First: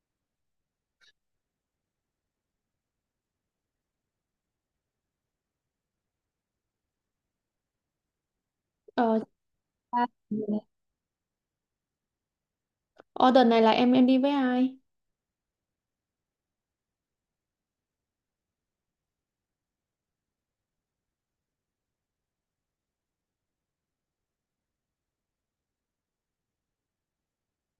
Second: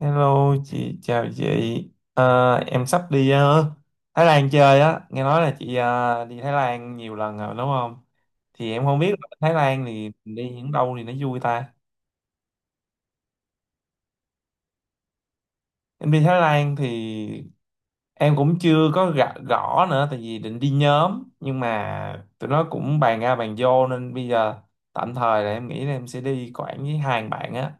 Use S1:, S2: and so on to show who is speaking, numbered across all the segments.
S1: Hello chị, chào chị. Em sắp đi Thái Lan chơi á. Nghe nói là chị đi Thái Lan nhiều lần rồi đúng không? Thì em không biết
S2: Ờ.
S1: là Thái Lan
S2: À.
S1: thì mình đi những đâu thì nó vui ta.
S2: Ờ, này là em đi với ai?
S1: Em đi Thái Lan thì em cũng chưa có gõ nữa, tại vì định đi nhóm nhưng mà tụi nó cũng bàn ra bàn vô nên bây giờ tạm thời là em nghĩ là em sẽ đi Quảng với hai bạn á.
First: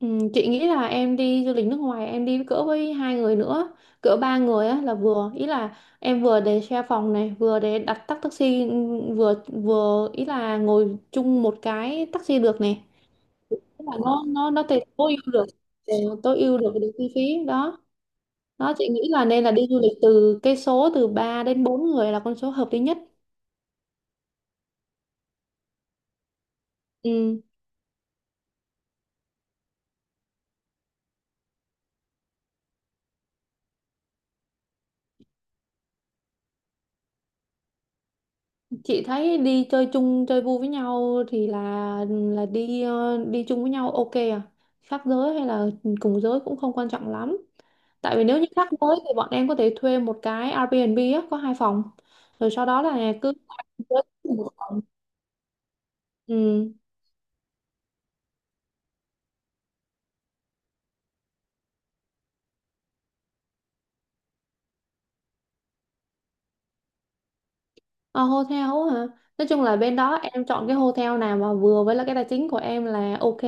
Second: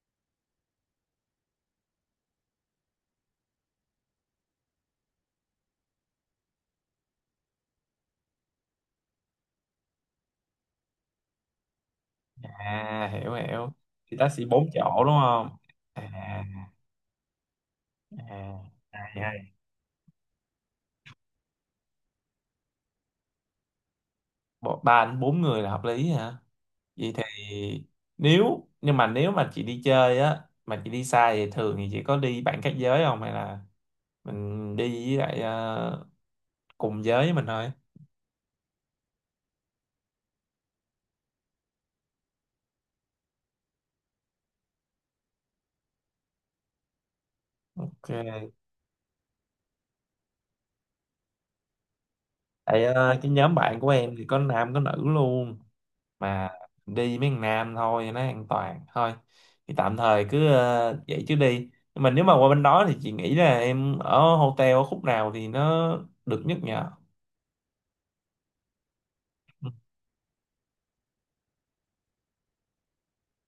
S2: Ừ, chị nghĩ là em đi du lịch nước ngoài em đi cỡ với hai người nữa, cỡ ba người á là vừa, ý là em vừa để share phòng này, vừa để đặt tắc taxi, vừa vừa ý là ngồi chung một cái taxi được này.
S1: À, hiểu hiểu.
S2: Tức là
S1: Thì
S2: nó
S1: taxi
S2: nó nó
S1: bốn chỗ đúng không?
S2: ờ,
S1: À,
S2: tối ưu
S1: à.
S2: được được chi phí đó.
S1: À.
S2: Đó chị nghĩ là
S1: À.
S2: nên là đi du lịch từ cái số từ 3 đến 4 người là con số hợp lý nhất.
S1: Ba đến bốn người là hợp lý hả? Vậy thì
S2: Ừ,
S1: nếu mà chị đi chơi á mà chị đi xa thì thường thì chị có đi bạn khác giới không hay là mình đi với lại cùng giới với mình thôi?
S2: chị thấy đi chơi chung chơi vui với nhau thì là đi chung với nhau ok à, khác giới hay là cùng giới cũng không quan trọng lắm. Tại vì nếu như
S1: Ok.
S2: khác giới thì bọn em có thể thuê một cái Airbnb á, có hai phòng rồi sau đó
S1: Tại
S2: là
S1: cái
S2: cứ
S1: nhóm bạn của em thì
S2: cùng
S1: có
S2: một
S1: nam có
S2: phòng.
S1: nữ luôn, mà
S2: Ừ.
S1: đi mấy thằng nam thôi cho nó an toàn thôi. Thì tạm thời cứ vậy chứ đi, nhưng mà nếu mà qua bên đó thì chị nghĩ là em ở hotel ở khúc nào thì nó được nhất nhờ?
S2: Ờ, hotel hả? Nói chung là bên đó em chọn cái hotel nào mà vừa với là cái tài chính của em là ok.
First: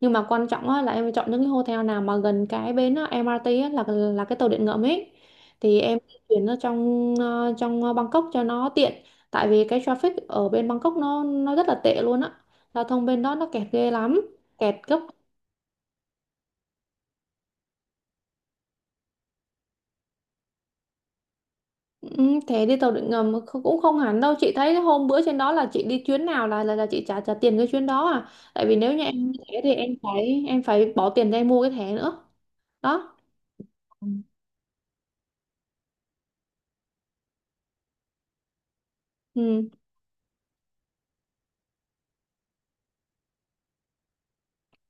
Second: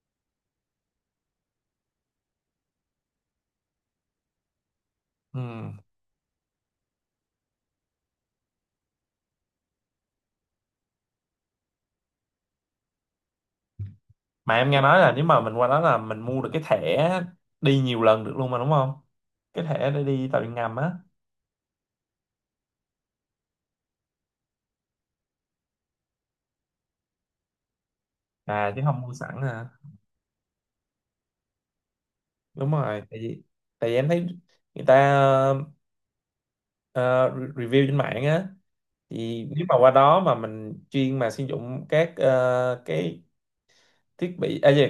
S2: Nhưng mà quan trọng á, là em phải chọn những cái hotel nào mà gần cái bến á, MRT á, là cái tàu điện ngầm ấy.
S1: Ừ.
S2: Thì em di chuyển nó trong Bangkok cho nó tiện. Tại vì cái traffic ở bên Bangkok nó rất là tệ luôn á. Giao thông bên đó nó kẹt ghê lắm,
S1: Mà em
S2: kẹt
S1: nghe
S2: gấp.
S1: nói là nếu mà mình qua đó là mình mua được cái thẻ đi nhiều lần được luôn mà đúng không, cái thẻ để đi tàu điện ngầm á?
S2: Ừ, thế đi tàu điện ngầm cũng không hẳn đâu, chị thấy cái hôm bữa trên đó là chị đi chuyến nào là chị trả trả tiền cái chuyến đó à. Tại
S1: À
S2: vì
S1: chứ
S2: nếu
S1: không
S2: như
S1: mua
S2: em
S1: sẵn
S2: như thế
S1: à?
S2: thì em phải bỏ tiền ra em mua cái thẻ nữa.
S1: Đúng rồi,
S2: Đó.
S1: tại vì
S2: Ừ.
S1: em thấy người ta ờ, review trên mạng á, thì nếu
S2: Ừ.
S1: mà qua đó mà mình chuyên mà sử dụng các cái thiết bị gì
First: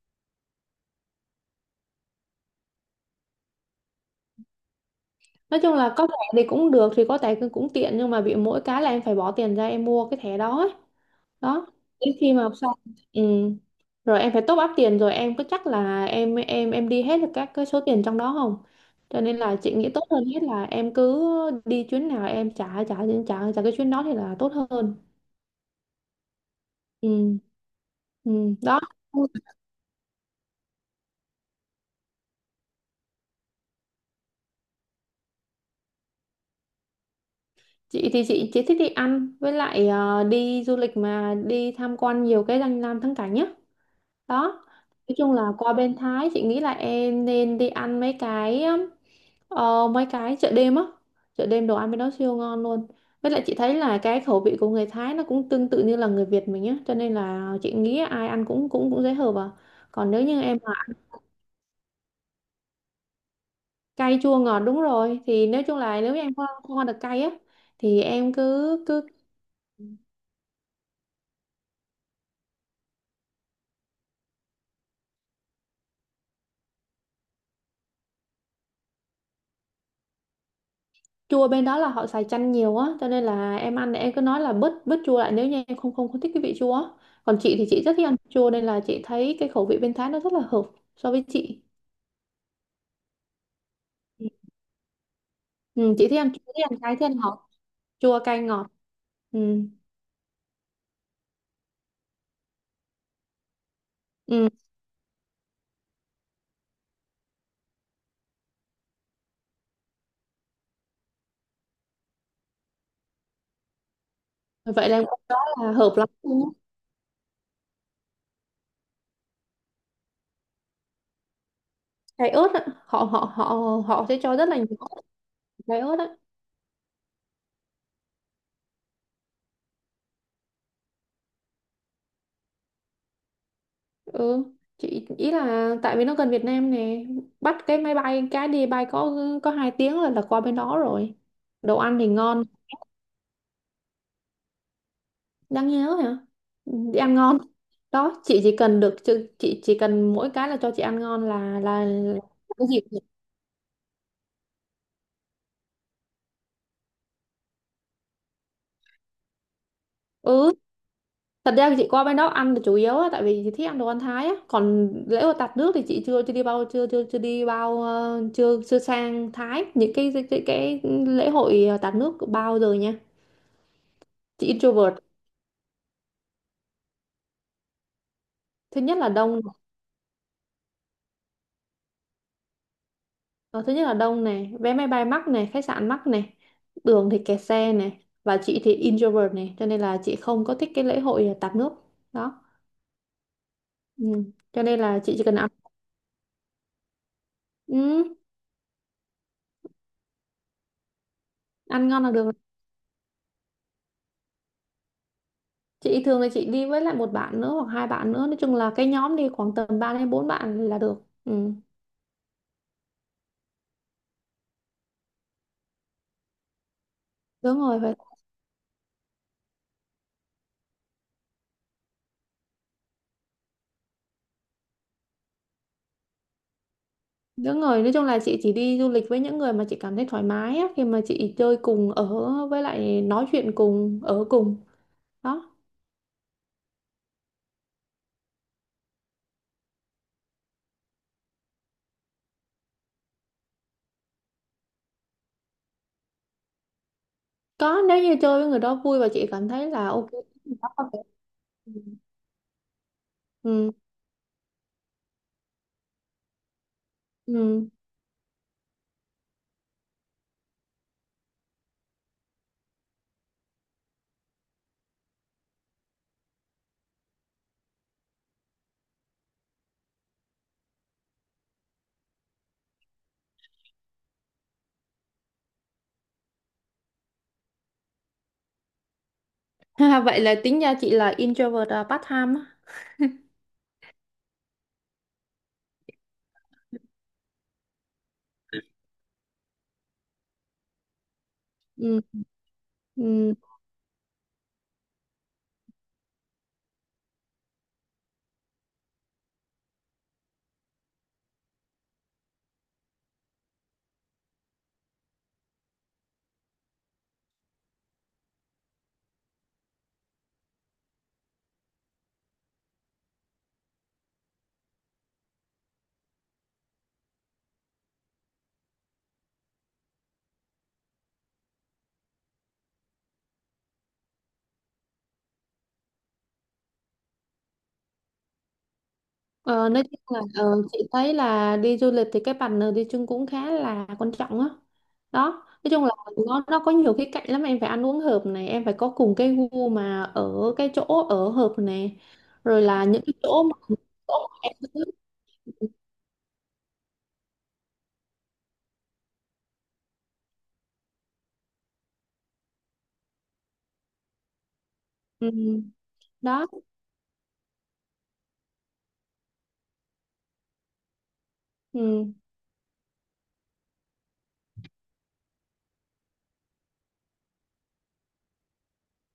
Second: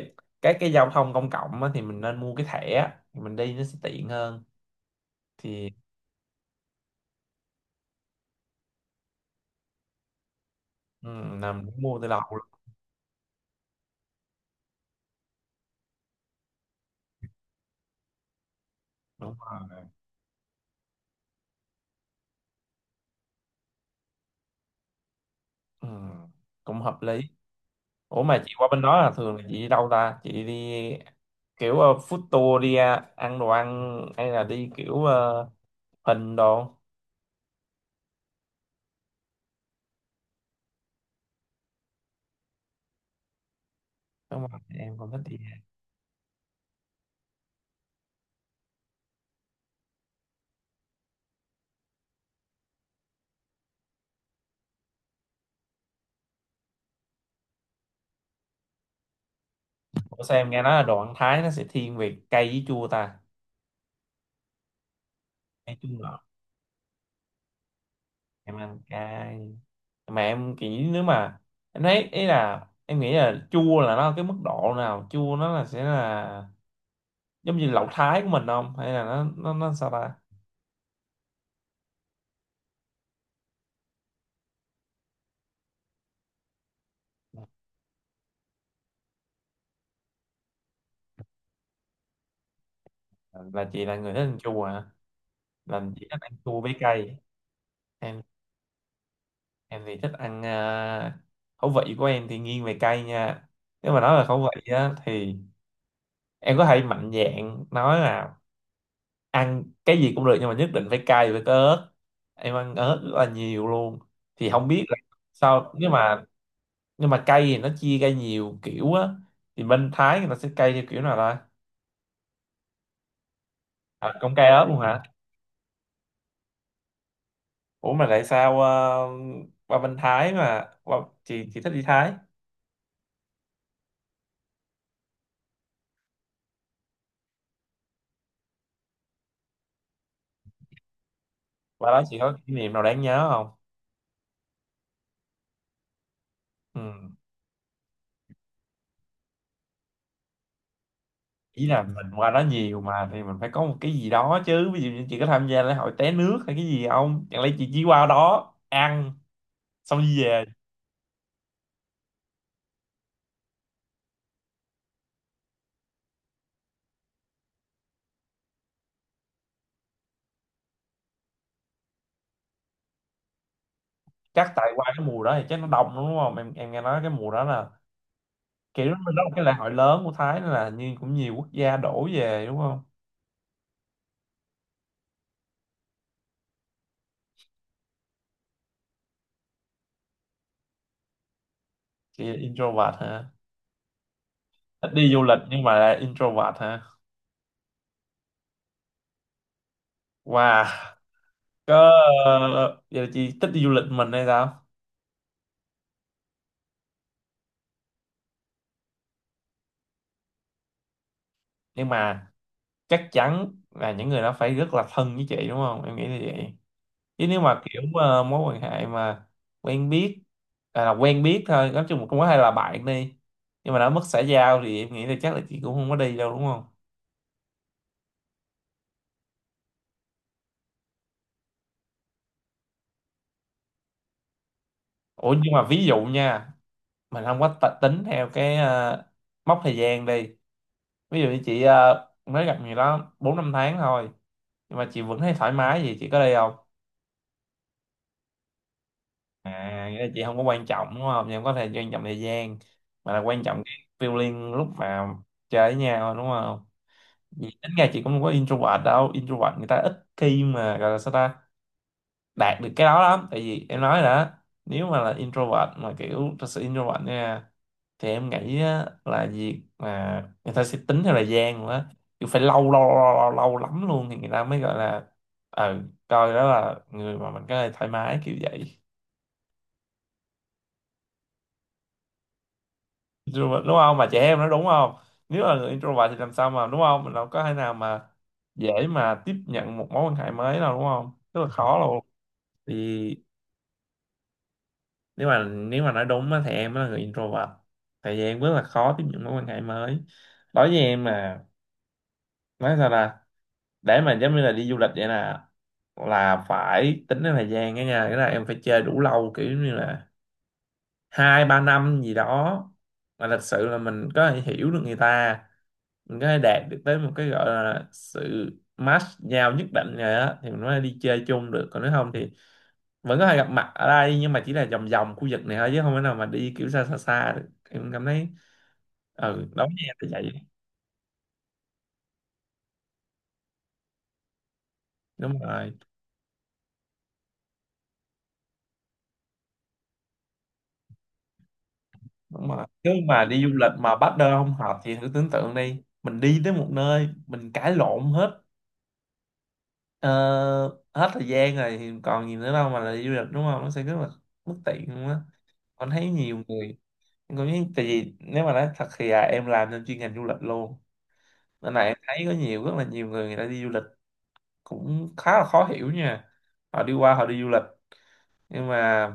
S1: các cái giao thông công cộng á, thì mình nên mua cái thẻ thì mình đi nó sẽ tiện hơn
S2: Nói
S1: thì.
S2: chung là có thẻ thì cũng được, thì có thẻ cũng cũng tiện nhưng mà bị mỗi cái là em phải bỏ tiền ra em mua cái thẻ đó ấy.
S1: Ừ, là mình
S2: Đó,
S1: cũng mua từ
S2: đến
S1: đầu
S2: khi
S1: luôn.
S2: mà học xong. Ừ. Rồi em phải top up tiền rồi em có chắc là em đi hết được các cái số tiền trong đó không. Cho
S1: Đúng
S2: nên là chị
S1: rồi.
S2: nghĩ tốt hơn hết là em cứ đi chuyến nào em trả trả trả trả cái chuyến đó thì là tốt hơn.
S1: Ừ, cũng hợp lý.
S2: Ừ.
S1: Ủa mà chị
S2: Ừ.
S1: qua
S2: Đó,
S1: bên đó là thường là chị đi đâu ta? Chị đi kiểu food tour đi à, ăn đồ ăn hay là đi kiểu hình đồ?
S2: chị thì chị chỉ thích đi ăn với lại đi du lịch mà đi tham quan nhiều cái danh lam thắng cảnh nhá.
S1: Đúng rồi,
S2: Đó,
S1: em cũng
S2: nói
S1: thích
S2: chung
S1: đi.
S2: là qua bên Thái chị nghĩ là em nên đi ăn mấy cái chợ đêm á. Chợ đêm đồ ăn bên đó siêu ngon luôn, với lại chị thấy là cái khẩu vị của người Thái nó cũng tương tự như là người Việt mình á, cho nên là chị nghĩ ai ăn cũng cũng cũng dễ hợp à. Còn nếu
S1: Ủa sao
S2: như
S1: em
S2: em
S1: nghe nói
S2: mà
S1: là đồ ăn Thái nó sẽ thiên về cay với chua ta?
S2: cay chua ngọt đúng rồi, thì nói
S1: Cay
S2: chung
S1: chua
S2: là nếu
S1: ngọt,
S2: như em không ăn được cay á, thì em
S1: em ăn
S2: cứ cứ
S1: cay. Mà em nghĩ nếu mà em thấy ý là em nghĩ là chua là nó ở cái mức độ nào? Chua nó là sẽ là giống như lẩu Thái của mình không? Hay là nó sao ta?
S2: chua bên đó là họ xài chanh nhiều á, cho nên là em ăn thì em cứ nói là bớt bớt chua lại nếu như em không không không thích cái vị chua á. Còn chị thì chị rất thích ăn chua nên là chị thấy cái khẩu vị bên Thái nó rất là hợp so với chị.
S1: Là chị là người thích ăn chua hả? Là
S2: Ừ,
S1: chị
S2: chị thích
S1: thích ăn
S2: ăn chua,
S1: chua
S2: thích
S1: với
S2: ăn cay, thích ăn
S1: cay.
S2: ngọt, chua cay ngọt. Ừ.
S1: Em thì thích ăn khẩu vị của em thì nghiêng về cay nha. Nếu mà nói về khẩu
S2: Ừ.
S1: vị á thì em có thể mạnh dạn nói là ăn cái gì cũng được, nhưng mà nhất định phải cay với cái ớt, em ăn ớt rất là nhiều luôn. Thì không biết
S2: Vậy
S1: là
S2: là đó là
S1: sao,
S2: hợp lắm luôn á.
S1: nhưng mà cay thì nó chia ra nhiều kiểu á, thì bên Thái người ta sẽ cay theo kiểu nào ta?
S2: Cay ớt á, họ họ họ họ
S1: À,
S2: sẽ
S1: cũng
S2: cho
S1: cay
S2: rất là
S1: ớt
S2: nhiều
S1: luôn hả?
S2: ớt, cay ớt á.
S1: Ủa mà tại sao qua bên Thái mà chị thích đi Thái?
S2: Ừ, chị ý là tại vì nó gần Việt Nam nè, bắt cái máy bay cái đi bay có 2 tiếng là qua bên đó rồi, đồ
S1: Qua
S2: ăn
S1: đó
S2: thì
S1: chị có
S2: ngon.
S1: kỷ niệm nào đáng nhớ không?
S2: Đáng nhớ hả?
S1: Ừ,
S2: Đi ăn ngon. Đó chị chỉ cần chị chỉ cần mỗi cái là cho chị ăn ngon là
S1: ý là
S2: là,
S1: mình
S2: là
S1: qua đó
S2: cái
S1: nhiều
S2: gì cũng được.
S1: mà thì mình phải có một cái gì đó chứ, ví dụ như chị có tham gia lễ hội té nước hay cái gì không, chẳng lẽ chị chỉ qua đó ăn xong đi về?
S2: Ừ, thật ra chị qua bên đó ăn là chủ yếu á, tại vì chị thích ăn đồ ăn Thái á, còn lễ hội tạt nước thì chị chưa chưa đi bao chưa chưa chưa đi bao ờ, chưa chưa sang Thái những cái lễ hội tạt nước bao giờ nha. Chị
S1: Chắc tại qua
S2: introvert,
S1: cái mùa đó thì chắc nó đông lắm, đúng không, em nghe nói cái mùa đó là
S2: thứ
S1: kiểu nó
S2: nhất là
S1: là
S2: đông.
S1: cái lễ hội lớn của Thái nên là như cũng nhiều quốc gia đổ về đúng không?
S2: Ờ, thứ nhất là đông này, vé máy bay mắc này, khách sạn mắc này, đường thì kẹt xe này, và chị thì introvert này, cho nên là chị không có thích cái lễ hội tạt nước.
S1: Chị là
S2: Đó.
S1: introvert hả?
S2: Ừ. Cho nên
S1: Thích
S2: là
S1: đi
S2: chị
S1: du
S2: chỉ cần
S1: lịch
S2: ăn,
S1: nhưng mà là introvert hả?
S2: ừ,
S1: Wow.
S2: ăn ngon là được.
S1: Có giờ chị thích đi du lịch mình hay sao?
S2: Chị thường là chị đi với lại một bạn nữa hoặc hai bạn nữa, nói chung là cái nhóm đi khoảng tầm 3 đến 4 bạn là được. Ừ.
S1: Nhưng mà chắc chắn là những người đó phải rất là thân với chị đúng không, em nghĩ như vậy. Chứ nếu
S2: Đúng
S1: mà
S2: rồi,
S1: kiểu
S2: vậy.
S1: mối quan hệ mà quen biết, à, là quen biết thôi, nói chung là cũng có hay là bạn đi nhưng mà đã mất xã giao thì em nghĩ là chắc là chị cũng không có đi đâu đúng không?
S2: Đúng rồi, nói chung là chị chỉ đi du lịch với những người mà chị cảm thấy thoải mái á, khi mà chị chơi cùng ở với lại nói chuyện cùng ở cùng.
S1: Ủa
S2: Đó.
S1: nhưng mà ví dụ nha, mình không có tính theo cái mốc thời gian đi, ví dụ như chị mới gặp người đó 4-5 tháng thôi nhưng mà chị vẫn thấy thoải mái gì, chị có đi không?
S2: Có, nếu như chơi với người đó vui và chị cảm thấy là
S1: À nghĩa là
S2: ok.
S1: chị không có quan
S2: Đó
S1: trọng đúng không, chị không có thể quan trọng thời gian mà là quan trọng
S2: ừ.
S1: cái feeling lúc mà chơi với nhau đúng không? Vì
S2: Ừ.
S1: tính ra chị cũng không có introvert đâu, introvert người ta ít khi mà gọi là sao ta, đạt được cái đó lắm, tại vì em nói rồi đó, nếu mà là introvert mà kiểu thật sự introvert nha thì em nghĩ á, là việc mà người ta sẽ tính theo thời gian nữa, kiểu phải lâu lâu lâu lâu, lâu lắm luôn thì người ta mới gọi là ờ coi đó là người mà mình có thể thoải mái kiểu vậy.
S2: Ha, vậy là tính ra chị là introvert à, part time á.
S1: Introvert đúng không mà chị, em nói đúng không? Nếu là người introvert thì làm sao mà, đúng không, mình đâu có thể nào mà dễ mà tiếp nhận một mối quan hệ mới nào đúng không, rất là khó
S2: Ừ.
S1: luôn. Thì
S2: Ừ.
S1: nếu mà nói đúng á, thì em là người introvert, tại vì em rất là khó tiếp nhận mối quan hệ mới. Đối với em mà nói sao là, để mà giống như là đi du lịch vậy nè, là phải tính đến thời gian đó nha, cái là em phải chơi đủ lâu, kiểu như là 2-3 năm gì đó, mà thật sự là mình có thể hiểu được người ta, mình có thể đạt được tới một cái gọi là sự match nhau nhất định rồi á thì mình mới đi chơi chung được, còn nếu không thì vẫn có thể gặp mặt ở đây nhưng mà chỉ là vòng vòng khu vực này thôi chứ không thể nào mà đi kiểu xa xa xa được em cảm thấy. Ừ đó
S2: Ờ, nói
S1: nha,
S2: chung
S1: là
S2: là
S1: vậy.
S2: chị thấy là đi du lịch thì cái partner đi chung cũng khá là quan trọng á.
S1: Đúng
S2: Đó. Nói
S1: rồi.
S2: chung là nó có nhiều khía cạnh lắm, em phải ăn uống hợp này, em phải có cùng cái gu mà ở cái chỗ ở hợp này.
S1: Đúng
S2: Rồi
S1: rồi,
S2: là
S1: nếu
S2: những cái
S1: mà đi
S2: chỗ
S1: du lịch
S2: mà
S1: mà partner
S2: em
S1: không hợp
S2: thích.
S1: thì thử tưởng tượng đi, mình đi tới một nơi mình cãi lộn hết ờ, hết thời gian rồi thì còn gì nữa đâu mà là đi du lịch đúng không, nó sẽ rất là bất tiện luôn á.
S2: Ừ.
S1: Con thấy nhiều
S2: Đó.
S1: người, tại vì nếu mà nói thật thì à, em làm trong chuyên ngành du lịch luôn, nên là em
S2: Ừ.
S1: thấy có nhiều rất là nhiều người người ta đi du lịch cũng khá là khó hiểu nha. Họ đi qua họ đi du lịch nhưng mà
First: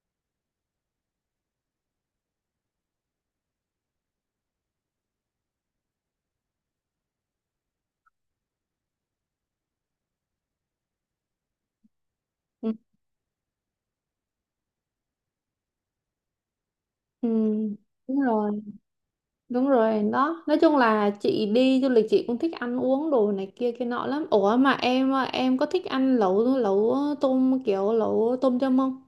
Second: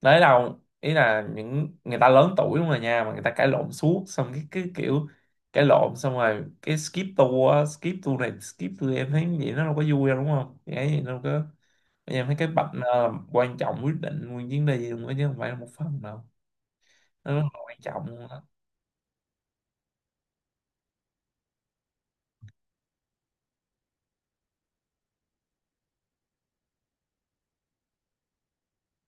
S1: đấy đâu, ý là những người ta lớn tuổi đúng rồi nha, mà người ta cãi lộn suốt, xong cái kiểu cãi lộn xong rồi cái skip tour á, skip tour em thấy vậy nó đâu có vui đâu đúng không, cái gì đâu có. Em thấy cái bạch
S2: Ừ.
S1: nơ là quan trọng quyết định nguyên chuyến đi luôn á chứ không phải là một phần đâu,
S2: Ừ.
S1: nó rất là quan trọng
S2: Đúng
S1: luôn á.
S2: rồi. Đúng rồi đó. Nói chung là chị đi du lịch chị cũng thích ăn uống đồ này kia kia nọ lắm. Ủa mà em em có thích ăn lẩu lẩu tôm kiểu lẩu tôm yum không?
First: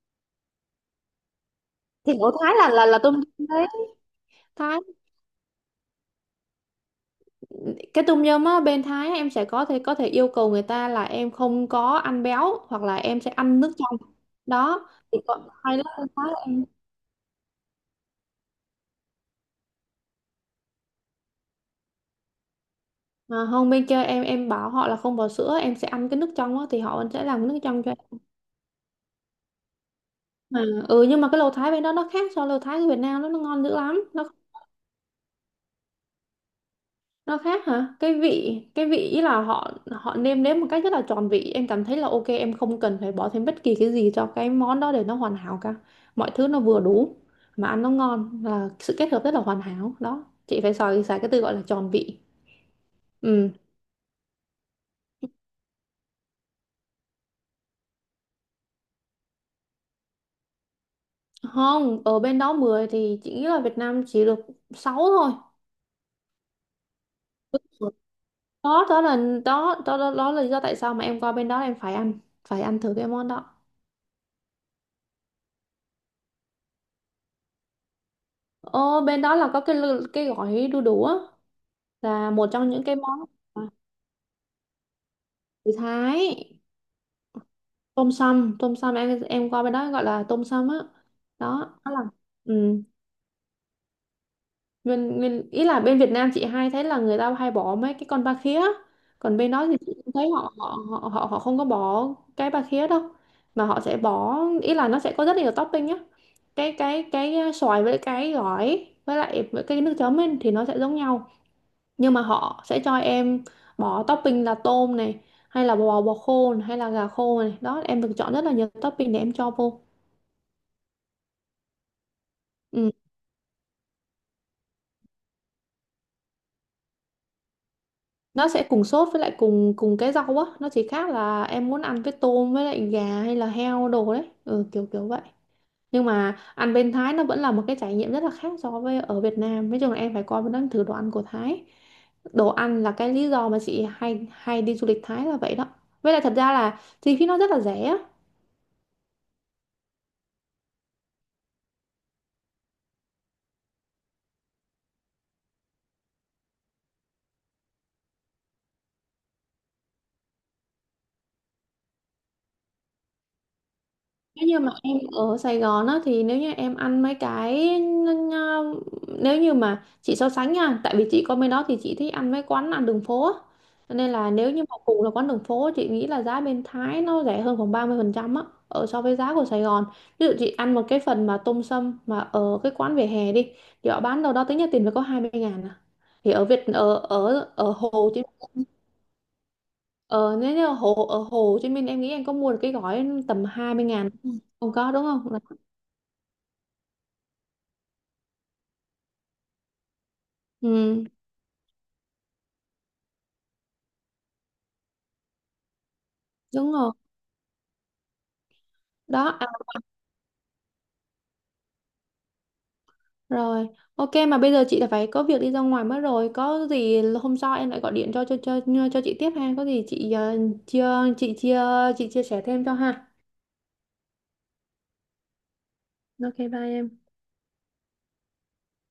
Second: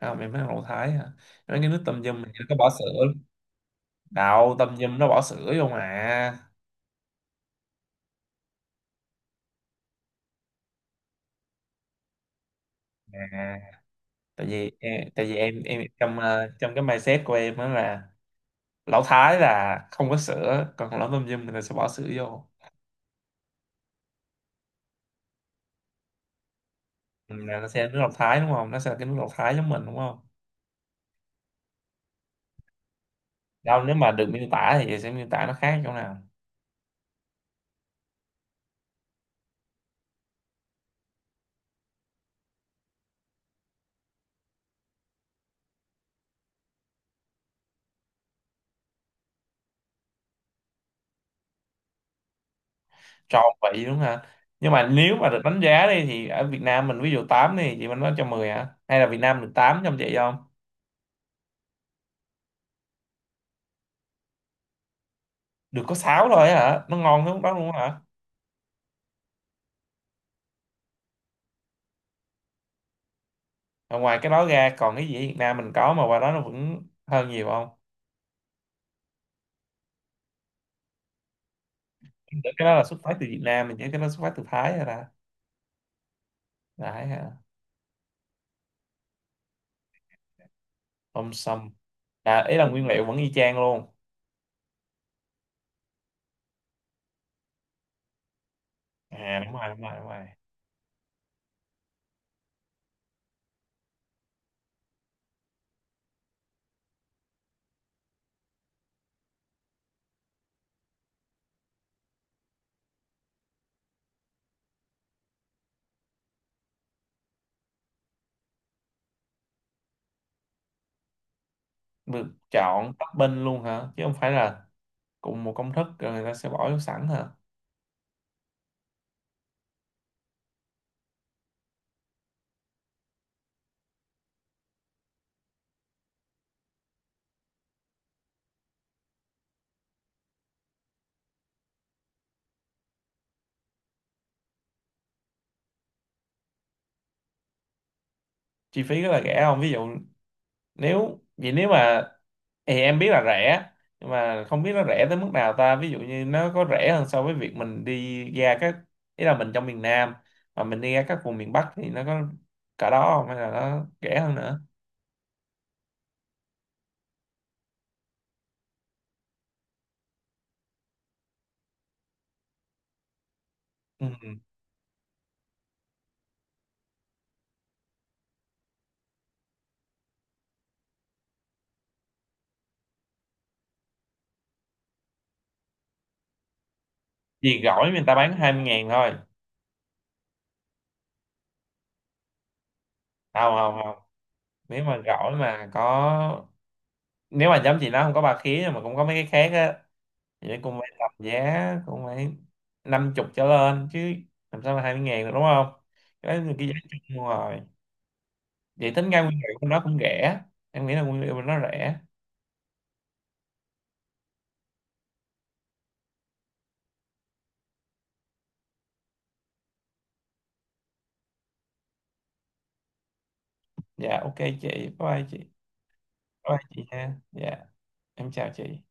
S1: Không em thấy là Thái hả, mấy cái nước tâm
S2: Thì
S1: dâm
S2: lẩu
S1: này nó
S2: Thái
S1: có
S2: là
S1: bỏ
S2: là là
S1: sữa,
S2: tôm yum đấy,
S1: đạo tâm
S2: Thái.
S1: dâm nó bỏ sữa vô mà.
S2: Cái tôm yum á bên Thái em sẽ có thể yêu cầu người ta là em không có ăn béo hoặc là em sẽ
S1: À,
S2: ăn nước trong.
S1: tại vì
S2: Đó
S1: em,
S2: thì
S1: tại vì
S2: còn
S1: em
S2: hay
S1: em
S2: lắm bên
S1: trong
S2: Thái em.
S1: trong cái mindset của em đó là lão Thái là không có sữa còn lão tôm dâm người ta sẽ bỏ sữa vô.
S2: À, không, bên kia em bảo họ là không bỏ sữa em sẽ ăn cái nước trong á thì họ sẽ
S1: Ừ,
S2: làm cái nước
S1: là nó sẽ
S2: trong
S1: là
S2: cho em.
S1: nước lọc Thái đúng không, nó sẽ là cái nước lọc Thái giống mình đúng không?
S2: À, ừ, nhưng mà cái lẩu Thái bên đó nó khác so với lẩu Thái của Việt Nam, nó ngon dữ
S1: Đâu nếu
S2: lắm
S1: mà
S2: nó.
S1: được miêu tả thì sẽ miêu tả nó khác chỗ nào?
S2: Nó khác hả? Cái vị ý là họ họ nêm nếm một cách rất là tròn vị, em cảm thấy là ok em không cần phải bỏ thêm bất kỳ cái gì cho cái món đó để nó hoàn hảo cả, mọi thứ nó vừa đủ mà ăn nó ngon, là sự kết hợp rất là hoàn hảo. Đó chị phải xài xài cái từ gọi là tròn vị.
S1: Tròn
S2: Ừ.
S1: vị đúng không hả? Nhưng mà nếu mà được đánh giá đi thì ở Việt Nam mình ví dụ 8 đi chị, mình nói cho 10 hả hay là Việt Nam được 8 trong vậy không?
S2: Không, ở bên đó 10 thì chị nghĩ là Việt Nam chỉ được 6 thôi.
S1: Được có 6 thôi hả, nó ngon hơn lúc đó luôn hả?
S2: Đó đó là đó đó đó, đó là lý do tại sao mà em qua bên đó em phải ăn thử cái món đó.
S1: Và ngoài cái đó ra còn cái gì Việt Nam mình có mà qua đó nó vẫn hơn nhiều không?
S2: Ồ, bên đó là có cái cái gói đu đủ á, là một
S1: Cái
S2: trong
S1: đó
S2: những
S1: là
S2: cái
S1: xuất phát
S2: món.
S1: từ Việt
S2: À,
S1: Nam mình nhớ, cái đó xuất phát từ Thái rồi ta?
S2: người Thái,
S1: Thái hả?
S2: tôm sâm tôm sâm, em qua bên đó gọi là tôm sâm á.
S1: Tôm sâm
S2: Đó đó là.
S1: là ý là
S2: Ừ.
S1: nguyên liệu vẫn y chang luôn?
S2: nguyên nguyên ý là bên Việt Nam chị hay thấy là người ta hay bỏ mấy cái con ba khía, còn
S1: À
S2: bên
S1: đúng
S2: đó
S1: rồi,
S2: thì
S1: đúng rồi,
S2: chị
S1: đúng
S2: cũng
S1: rồi.
S2: thấy họ họ họ họ họ không có bỏ cái ba khía đâu, mà họ sẽ bỏ, ý là nó sẽ có rất nhiều topping nhá. Xoài với cái gỏi với lại với cái nước chấm ấy, thì nó sẽ giống nhau, nhưng mà họ sẽ cho em bỏ topping là tôm này, hay là bò bò khô này, hay là gà khô này. Đó em được chọn rất là nhiều topping để em cho vô.
S1: Được
S2: Ừ.
S1: chọn topping luôn hả chứ không phải là cùng một công thức rồi người ta sẽ bỏ vô sẵn hả?
S2: Nó sẽ cùng sốt với lại cùng cùng cái rau á, nó chỉ khác là em muốn ăn với tôm với lại gà hay là heo đồ đấy, ừ, kiểu kiểu vậy. Nhưng mà ăn bên Thái nó vẫn là một cái trải nghiệm rất là khác so với ở Việt Nam, nói chung là em phải coi nó thử đồ ăn của Thái. Đồ ăn là cái lý do mà chị hay hay đi du lịch Thái là vậy đó, với lại thật ra là chi phí nó rất là rẻ.
S1: Chi phí rất là rẻ không, ví dụ nếu vậy, nếu mà thì em biết là rẻ, nhưng mà không biết nó rẻ tới mức nào ta, ví dụ như nó có rẻ hơn so với việc mình đi ra các, ý là mình trong miền Nam mà mình đi ra các vùng miền Bắc thì nó có cả đó không hay là nó rẻ hơn
S2: Nếu
S1: nữa?
S2: như mà em ở Sài Gòn á thì nếu như em ăn mấy cái nếu như mà chị so sánh nha, tại vì chị có bên đó thì chị thích ăn mấy quán ăn đường phố á. Cho
S1: Ừ.
S2: nên là nếu như mà cùng là quán đường phố chị nghĩ là giá bên Thái nó rẻ hơn khoảng 30% á, ở so với giá của Sài Gòn. Ví dụ chị ăn một cái phần mà tôm sâm mà ở cái quán vỉa hè đi, thì họ bán đâu đó tính ra tiền phải có 20.000 à. Thì ở Việt ở ở
S1: Vì
S2: ở
S1: gỏi người
S2: Hồ
S1: ta
S2: Chí
S1: bán hai mươi
S2: Minh
S1: ngàn thôi?
S2: ờ, Nếu như ở Hồ Chí Minh em nghĩ em có mua được cái gói tầm
S1: không
S2: hai
S1: không
S2: mươi
S1: không
S2: ngàn không? Không
S1: Nếu
S2: có
S1: mà
S2: đúng
S1: gỏi
S2: không?
S1: mà có, nếu mà giống chị nó không có ba khía mà cũng có mấy cái khác á thì cũng phải
S2: Ừ,
S1: tầm giá cũng phải 50 trở lên chứ, làm sao mà 20.000 được đúng không, cái đó là cái
S2: đúng
S1: giá
S2: rồi.
S1: chung rồi. Vậy tính ra
S2: Đó,
S1: nguyên
S2: à,
S1: liệu của nó cũng rẻ, em nghĩ là nguyên liệu của nó rẻ.
S2: rồi. Ok, mà bây giờ chị đã phải có việc đi ra ngoài mất rồi. Có gì hôm sau em lại gọi điện cho chị tiếp ha. Có gì chị ờ, chia chị chia chị chia sẻ thêm cho ha.
S1: Dạ ok, chị bye bye chị. Bye
S2: Ok,
S1: bye
S2: bye
S1: chị
S2: em.
S1: ha, dạ em chào chị.